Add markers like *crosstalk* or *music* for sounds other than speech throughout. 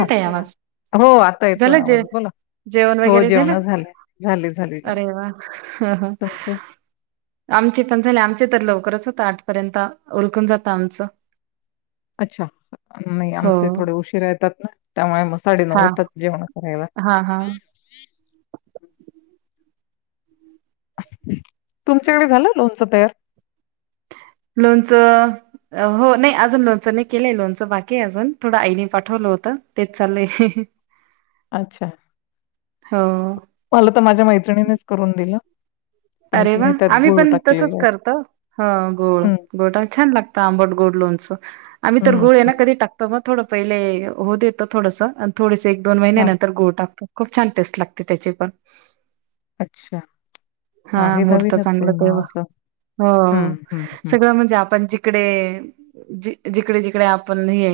हा ताई बोला, आवाज. हो आता येतोय झालं जे आवाज. बोला जेवण हो वगैरे झालं? जेवण झाले-झाले-झाले जेवण अरे वाह! हं, हं. तुमचे? आमचे पण झाले. आमचे तर लवकरच होत. आठपर्यंत उरकून जातं आमचं. अच्छा. नाही हो. आमचे थोडे उशीरा येतात ना त्यामुळे साडे नऊ होतात जेवण करायला. हा हा. तुमच्याकडे झालं लोनच तयार? लोणचं हो नाही अजून लोनचं नाही केलंय. लोनचं बाकी आहे अजून थोडं आईने पाठवलं होतं तेच चाललंय. *inaudible* अच्छा. हा. मला तर माझ्या मैत्रिणीनेच करून दिलं. पण अरे वा तिने त्यात आम्ही गुळ पण तसच टाकलेलं आहे करतो. ह गोळ हम्म गोड छान लागतं आंबट-गोड लोणचं आम्ही तर हम्म गुळ ये ना हम्म कधी टाकतो बग थोडं पहिले हो देतो थोडसं आणि थोडेस एक दोन महिन्या हा नंतर गुळ टाकतो. खूप छान टेस्ट लागते त्याची पण. अच्छा. हा हे मूर्त नवीनच आहे चांगलं मग तेव्हा, असं हम्म हो हम्म हम्म सगळं म्हणजे आपण जे इकडे ज जिकडे जिकडे आपण हे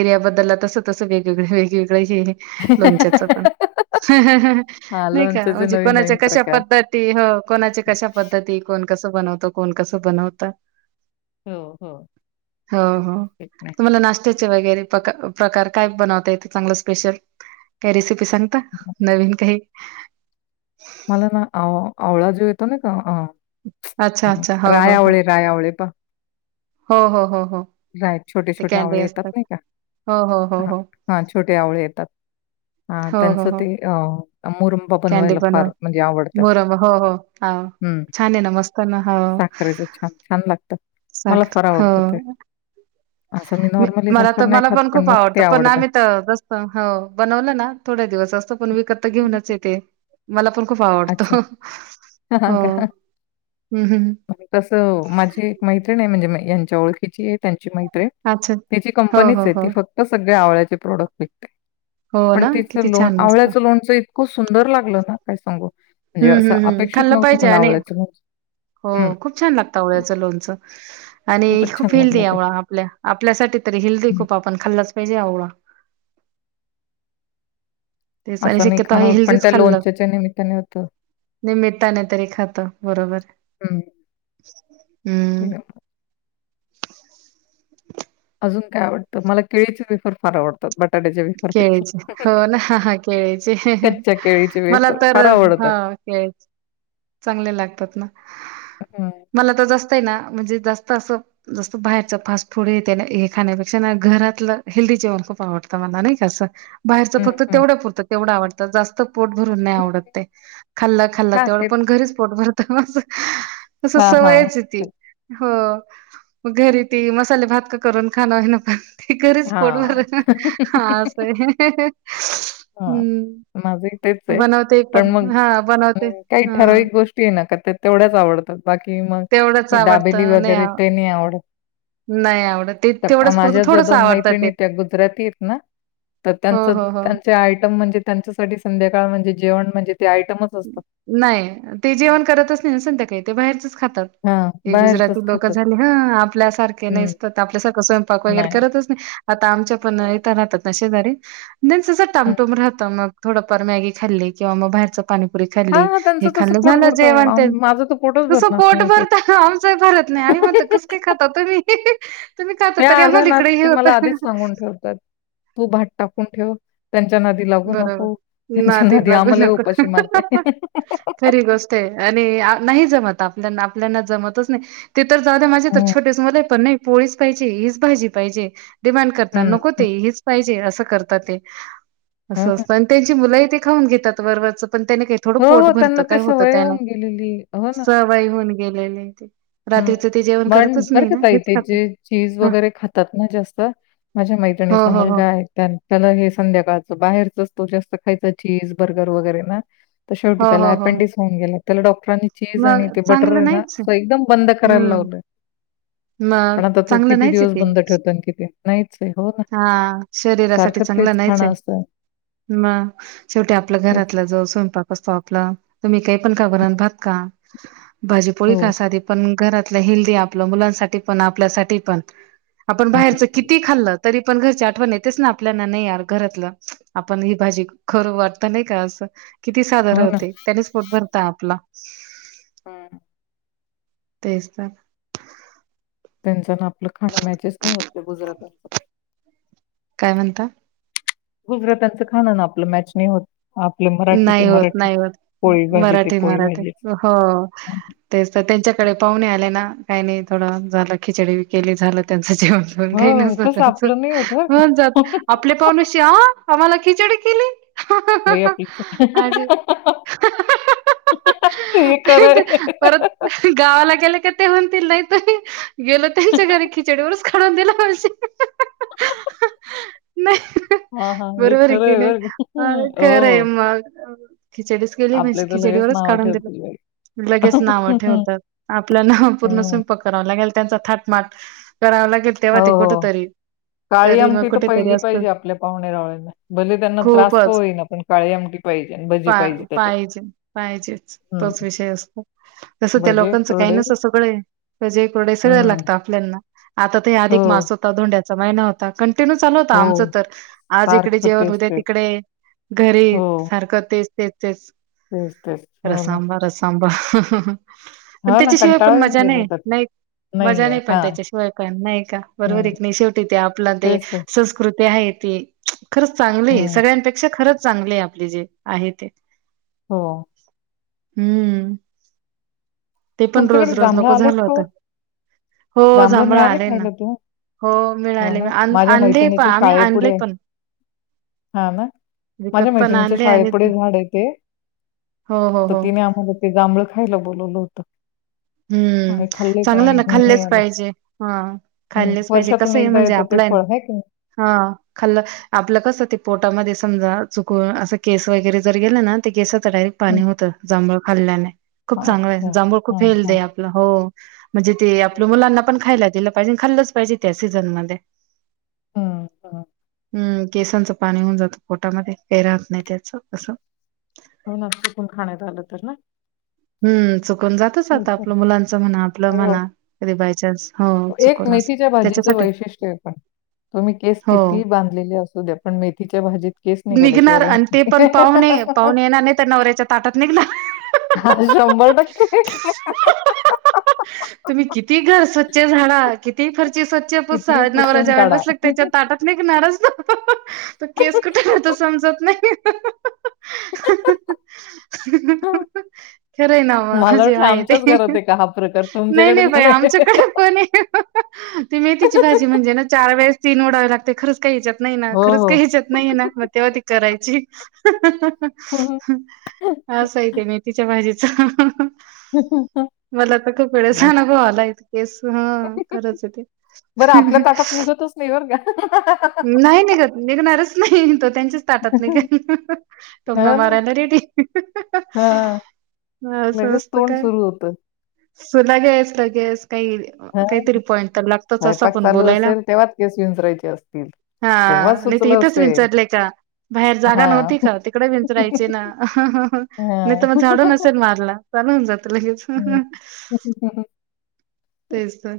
एरिया बद्दलला, तसं तसं वेगवेगळे वेगवेगळे हे लोणच्याच पण, हा नाही का लोणच्याचे म्हणजे नवीन नवीन कोणाच्या कशा प्रकार पद्धत ते ह कोणाचे कशा पद्धती, कोण कसं बनवतं कोण कसं बनवतं. हो हो हो हो, तेच ना. तुम्हाला नाश वगैरे प्रकार काय बनवता येतं चांगलं स्पेशल? काही रेसिपी सांगता, नवीन काही. मला ना, आव आवळा जेव येतो ना का अं अच्छा अच्छा हो राय हो हो आवळे राय आवळे पा हो हो हो हो. राईट, छोटे ते छोटे कॅनडी आवळे येतात असतात नाही का, हो हो हो ह हो हा छोटे आवळे येतात. हा हो हो त्यांचं हो ते, अ मुरंबा कॅन्डी बनवायला फार बनवून म्हणजे आवडतं. मोरंबा हो हो हाव हम्म,, छान आहे ना मस्त ना हो साखरेचं छान छान लागतं, मला साखर फार हो आवडतं ते. असं मी नॉर्मली मला साखर तर नाही मला खात, पण खूप मग ते आवडतं पण आम्ही तर हो बनवलं ना, थोड्या दिवस असतो पण विकत तर घेऊनच येते. मला पण खूप अच्छा. आवडतो, हो का? हम्म हम्म. तसं माझी एक मैत्रीिण आहे म्हणजे यांच्या ओळखीची आहे, त्यांची मैत अच्छा तिची हो हो कंपनीच आहे हो ती फक्त सगळे आवळ्याचे प्रोडक्ट विकते. हो पण ना किती तिचं लोण छान मस्त आवळ्याचं लोणच इतकं सुंदर लागलं ना, काय सांगू. म्हणजे हम्म असं हम्म हम्म अपेक्षित खाल्लं नव्हतं पाहिजे मला आणि आवळ्यांच लोणचं. हो हं. खूप छान लागतं आवळ्याचं लोणचं, आणि खूपच खूप छान हेल्दी लागलं ते. आवळा. आपल्या आपल्यासाठी तरी हिल्दी हं. खूप आपण खाल्लाच पाहिजे आव. तेच आणि असं नाही शक्यता खाणं हे होत, हेल पण तेच त्या खाल्लं. लोणच्याच्या निमित्ताने होतं. निमित्ताने नाही तरी खातो बरोबर हं. हम्म म्हणजे अजून काय आवडतं? मला केळीचे वेफर फार आवडतात. बटाट्याच्या केळीचे, वेफरपेक्षा. हो ना ह ह केळीचे कच्च्या केळीचे मला वेफर फार तर- आवडतात. हा ते चांगले लागतात ना, हं, मला तर जास्तय ना म्हणजे जास्त असं- जसं बाहेरच फास्ट फूड य हे खाण्यापेक्षा ना घरातलं हेल्दी जेवण खूप आवडतं मला नाही असं. बाहेरच हं, फक्त हं, तेवढं पुरतं तेवढं आवडतं जास्त पोट भरून नाही हं. आवडत ते खाल्ला खाल्ला हां, तेवढं. तेच. पण घरीच पोट भरत माझं तसं हां, हां. सवयच आहे ती. हो मग घरी ती मसाले भात का करून खाणं आहे ना पण- त घरीच पोट भर हां. हां असं आहे. हा हम्म माझं ही तेच आहे. बनवते पण मग हा बनवते काही- हा ठराविक गोष्टी आहे ना का तेवढ्याच आवडतात बाकी मग. तेवढंच दाबेली आवडतं नाही वगैरे आव ते नाही आवडत. नाही आवडत ते तेवढंच पुरतं माझ्या ज्या थोडंस दोन आवडतं ते मैत्रिणी त्या गुजराती आहेत ना. तर हो त्यांच हो हो. त्यांचे आयटम म्हणजे त्यांच्यासाठी संध्याकाळ म्हणजे जेवण म्हणजे ते आयटमच. असतात. नाही ते जेवण करतच नाही संध्याकाळी ते बाहेरचच खातात. हां, हे बाहेरचंच गुजराती लोक खातात. झाले ह आपल्यासारखे हं, नाहीसत आपल्यासारखं स्वयंपाक वगैरे नाही. करतच, आता आमच्या पण हं. इथ राहतात नशेजारी न तस हं. टामटुम राहत मग थोडंफार मॅग खल्ली किंवा मग बाहेरं. री खाल्ली हां, हां, हे त्यांचं तसं खाल्लं पोट झालं भरतं हो. जेवण आम माझं तर पोटच कस भरणार पोट नाही असं. भरतय आमच भरत नाही आम्ही- कसं काय खात तो म तुम्ही खात त्या तरी आल्या आम्हाला ना, इकडे ते ह मला होत. आधीच सांगून ठेवतात. तू भात टाकून ठेव त्यांच्या नदी लागू बरोबर नको ना त्यांच्या ते नदी लागू आम्हालाही नको उपाशी मारते. *inaudible* खरी गोष्ट आहे. आणि नाही जमत आपल्या आपल्याना जमतच नाही. ते तर जा माझे तर हं. छोटेच मला आहे पण नाही पोळीच पाहिजे हीच भाजी पाहिजे. डिमांड करतात हं, नको ते, हं. हीच पाहिजे असं करतात ते हो असं ना. असतं. आणि त्यांची मुलंही ते खाऊन घेतात बरबरचं पण त्याने काही थोडं हो, पोट हो. भरतं त्यांना काय ती होत सवय त्यान होऊन गेलेली. हो सवई होऊन गेलेले ते. हम्म. जेवण म्हन करतच बरं नाही का ना ताई हेच ते खातात जे चीज ह वगैरे खातात ना जास्त माझ्या हो मैत्रिणीचा हो हो मुलगा आहे. त्याला हे संध्याकाळचं बाहेरचच तो जास्त खायचा चीज बर्गर वगैरे ना. शेवटी हो हो त्याला हो. अपेंडिक्स होऊन गेले. त्याला डॉक्टरांनी चीज मग आणि ते बटर चांगलं आहे ना नाहीच एकदम. बंद करायला हम्म लावलं मग पण आ तू चांगलं किती नाहीच आहे दिवस ते. बंद ठेवत कि नाहीच हो. हा शरीरासाठी सारखं चांगलं तेच नाहीच आहे खाणं असतं. मग शेवटी आपल्या तेच घरातला जो स्वयंपाक असतो, आपला तुम्ही काही पण खबरत भात खा. भाजी पोळी हो. खा साधी पण घरातलं हेल्दी आपलं मुलांसाठी पण आपल्यासाठी पण आपण बाहेरच हं. किती खाल्ल. तरी पण घरची आठवण येतेच ना, आपल्याना नाही यार घरातलं आपण ही भाजी खरं वाटत नाही का असं. किती साधर हो ना. होते त्याने स् पोट भरता आपला हम्म तेचत त्यांचा ना आपलं खाण मॅचेस नाही होत गुजरात्याचं काय म्हणता? गुजरात्याचं खाण अन आपलं मॅच नाही होत. आपल मराठी ते नाही होत मराठीच, नाही पोळी भाजी ते पोळी भाजीच हा. तेच तर त्यांच्याकडे पाहुणे आले ना काही नाही थोडं झालं खिचडी ब केली झालं त्यांचं जेवण हो, तसं आपलं नाही होत बरं *unintelligible* होऊन जात का. आपली पाहुणी चहा, आम्हाला खिचडी केली बाई आपली आज, हे खरं आहे. परत गावाला गेले का ते म्हणतील नाही तो गेलो त्यांच्या घरी खिचडीवरच काढून दिल म्हणजे नाही हां, हां. हे बरोबर आहे खरं की नाय. बरं का. आ हो, खर आहे हो. मग खिचडीच केली आपले म्हणजे तर लगेच खिचडीवरच नावं काढून दिलं ठेवतील बाई. लगेच नाव हं. ठेवतात. आपल्या पूर्ण हो, स्वयंपाक करावा लागेल त्यांचा थाटमाट करावा लागेल तेव्हा ते कुठ हो. तरी काळी मग आमटी तर कुठेतरी पहिली असतं पाहिजे आपल्या पाहुणे रावळेना भले त्यांना त्रास का खूपच होईना पण काळी आमटी पहिली आणि भ पा पाहिजे पाहिजेच हं. तोच विषय असतो. जसं त्या भजे, लोकांचं काही कुरडे नसं सगळं आहे *unintelligible* हं. लागतात. त्यांना आता ते हो, अधिक मास होता धोंड्याचा महिना हो आता कंटिन्यू चालू होत आमचं हो. तर आज इकडे सारखं जेवण उद्या तेच-तेच. तिकडे घरी हो, सारखं तेच तेच तेच तेच-तेच. हो ना. रसांबा रसांबा पण हो ना, त्याच्याशिवाय पण कंटाळा येऊन मजा गेला नाही, होता. नाही. मजा नाहीये. नाही पण हां. त्याच्याशिवाय काय नाही का. बरोबर हं. आहे की नाही शेवटी ते आपलं ते तेच तर. संस्कृती आहे ती खरंच चांगली आहे हं. सगळ्यांपेक्षा खरंच चांगले आहे आपले जे आहे ते हो. हम्म ते पण रोज तुमच्याकडे रोज जांभळं नको आलेत झालं का होत हो? हो जांभळं जांभळ मिळाले आलंय ना खायला तुम्हा? हो हो मिळाली ना. आण आणली पण आम्ही आणले पण. हा ना. माझ्या विकत पण मैत्रिणीच्या आणले आणि शाळेपुढे झाड आहे ते हो हो तर हो तिने आम्हाला ते जांभळ खायला बोलवलं होतं. हम्म आम्ही खाल्ले पण चांगलं ना घेऊनही खाल्लेच आलो पाहिजे हा हम्म खाल्लेच पाहिजे वर्षातून कसं आहे एकदा म्हणजे येतात ते आपला फळ हाय की नाही. हा खाल्ल आपलं कसं ते पोटामध्ये समजा चुकून असं केस वगैरे जर गेलं ना ते केसात च डायरेक्ट पाणी हम्म. होतं जांभूळ खाल्ल्याने खूप चांगलं अच्छा आहे जांभूळ हा खूप हेल्दी हा. आहे हो म्हणजे ते आपल्या हम्म. मुलांना पण खायला दिलं पाहिजे आणि खाल्लंच पाहिजे त्या सीझन मध्ये. हा हा. हम्म केसांचं पाणी होऊन जातं पोटामध्ये काही राहत नाही त्याच असं हो ना चुकून खाण्यात आलं तर ना हम्म चुकून जात तच रहात तेच तर. आपलं मुलांच म्हणा आपलं हो. म्हणा कधी बाय चान्स हो एक चुकून अस मेथीच्या भाजीचं त्याच्यासाठी वैशिष्ट्य तुम्ही केस हो कितीही बांधलेले असू द्या, पण मेथीच्या भाजीत केस निघाल्याशिवाय निघणार राहत आणि ते नाही पण पाहुणे, पाहुणे येणार नाही तर नवऱ्याच्या ताटात निघणार. हां शंभर टक्के. तुम्ही कितीही घर स्वच्छ झाडा, कितीही फरची स्वच्छ पुसा कितीही नवरा पुसून जेवायला काढा बसला की त्याच्या ताटात निघणारच तो, तो केस कुठे राहतो समजत नाही खरं आहे ना, मला जे वाटलं आहे ते आमच्याच घरात आहे का हा प्रकार नाही तुमच्याकडे नाही बाई पण आहे आमच्याकडे ती मेथीची भाजी म्हणजे ना चार वेळेस ती निवडावे लागते खरंच काही याच्यात नाही ना हो, खरंच काही हेच्यात नाही ना मग तेव्हा ती करायची. हो. असं आहे त्या मेथीच्या भाजीच मला तर खूप वेळेस अनुभव आलाय. केस हां खरंच आहे ते. *unintelligible* निघतच नाही बरं का नाही निघत निघणारच नाही तो त्यांच्याच ताटात निघेल, टोमणा हो ना. मारायला रेडी. हां. हां अस लगेच असत तोंड काय सुरू होतं. सो लगेच लगेच काही हां. काहीतरी पॉइंट तर लागतच असं स्वयंपाक पण चालू बोलायला. असेल तेव्हाच केस विंचरायचे असतील. हां तेव्हाच नाही तर सुचलं इथेच असेल. विचारलंय का? बाहेर जागा हां. नव्हती का? तिकडे विंचारायचे ना, नाही तर हां. मग झाडू नसेल मारला. चालू होऊन जात लगेच, हं. तेच तर.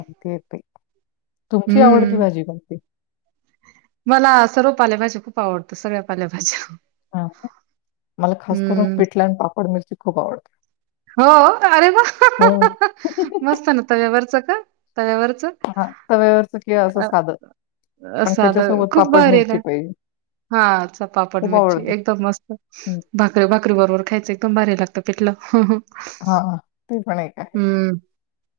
ओके ओके, तुमची आवडती हम्म भाजी कोणती? मला सर्व पालेभाज्या खूप आवडतं सगळ्या पाल्याभाज्या. हां मला खास करून पिठल अन पापड मिरची खूप आवडते. हो! अरे वाह हो. मस्त ना, तव्यावरचं का? तव्यावरचं? हां तव्यावरचं किंवा असं अ- साधं. पण साधं त्याच्यासोबत खूप पापड भारी आहे मिरची काय? पाहिजे. हां *unintelligible* पापड खूप मिरची आवडते. एकदम मस्त हं. भा करी, भाकरी बरोबर खायचं एकदम बारी लागतं पिठलं. हां ते पण एक आहे. हम्म.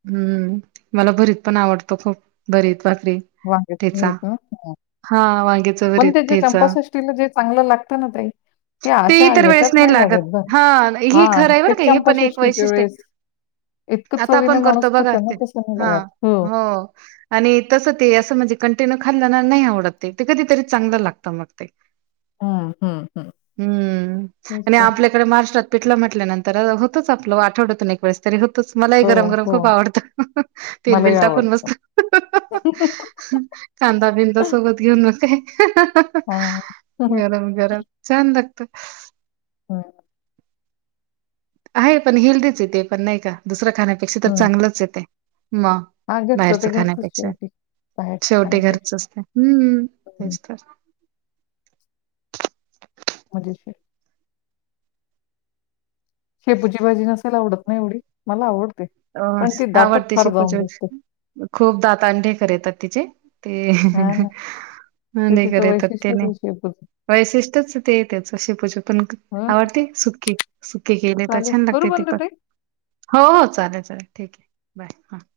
हम्म मला भरीत पण आवडतो खूप, भरीत भाकरी. वांग्याचं ठेचा. भरीत ना? हम्म. हा वांग्याच पण भरीत ते जे ठेचा चंपसष्टीला जे चांगलं लागत ना ताई ते अशा इतर ह्याच्यात वेळेस नाही लागत बरं, हा हे हां खरं आहे ते बरं का हे पण एक चंपषष्ठीच्या वैशिष्ट्य वेळेस. आहे इतकं आता चवीने आपण करतो माणूस बघा खातं ना ते. तसं नाही हा लागत, हो. आणि तसं ते असं म्हणजे कंटिन्यू खाल्ल ना नाही आवडत ते, ते कधीतरी चांगलं लागतं मग ते. हं, हं, हं. हम्म तेच आणि तर. आपल्याकडे महाराष्ट्रात पिठलं म्हटल्यानंतर अस आपलं आठवतून एक वेळेस. तरी होतच मलाही हो, गरम गरम हो. खूप आवडतं, तेल मलाही बिल टाकून आवडतं. मस्त. कांदा बिंदा सोबत घेऊन मग काय, हां. हं. गरम गरम. छान लागतं. हम्म आहे पण हेल्दीच आहे ते पण नाही का? दुसरं खाण्यापेक्षा तर चांगलंच आहे ते. मग हां, घरचं बाहेरच ते घरचंच खाण्यापेक्षा शेवटी बाहेरचं शेवटी खाण्यापेक्षा. घरचच ते हम्म हं, तेच तर. मजेशीर शेपूची भाजी नसेल आवडत ना एवढी? मला आवडते. अ पण ती दातात आवडते फार शेपूची जाऊन बसते. भाजी खूप दाताला ढेकर येता तिचे. ते हां ना. अ की नाही तिचं वैशिष्ट्यच करेेतत्यने आहे शेपूचं. वैशिष्ट्यच ते येतच अशी शेपूचं पण हो ना. आवडते सुकी सुकी केले तर चालेल. छान करू लागते ते बंद पण हो चालेल. चल ठीक आहे बाय हा.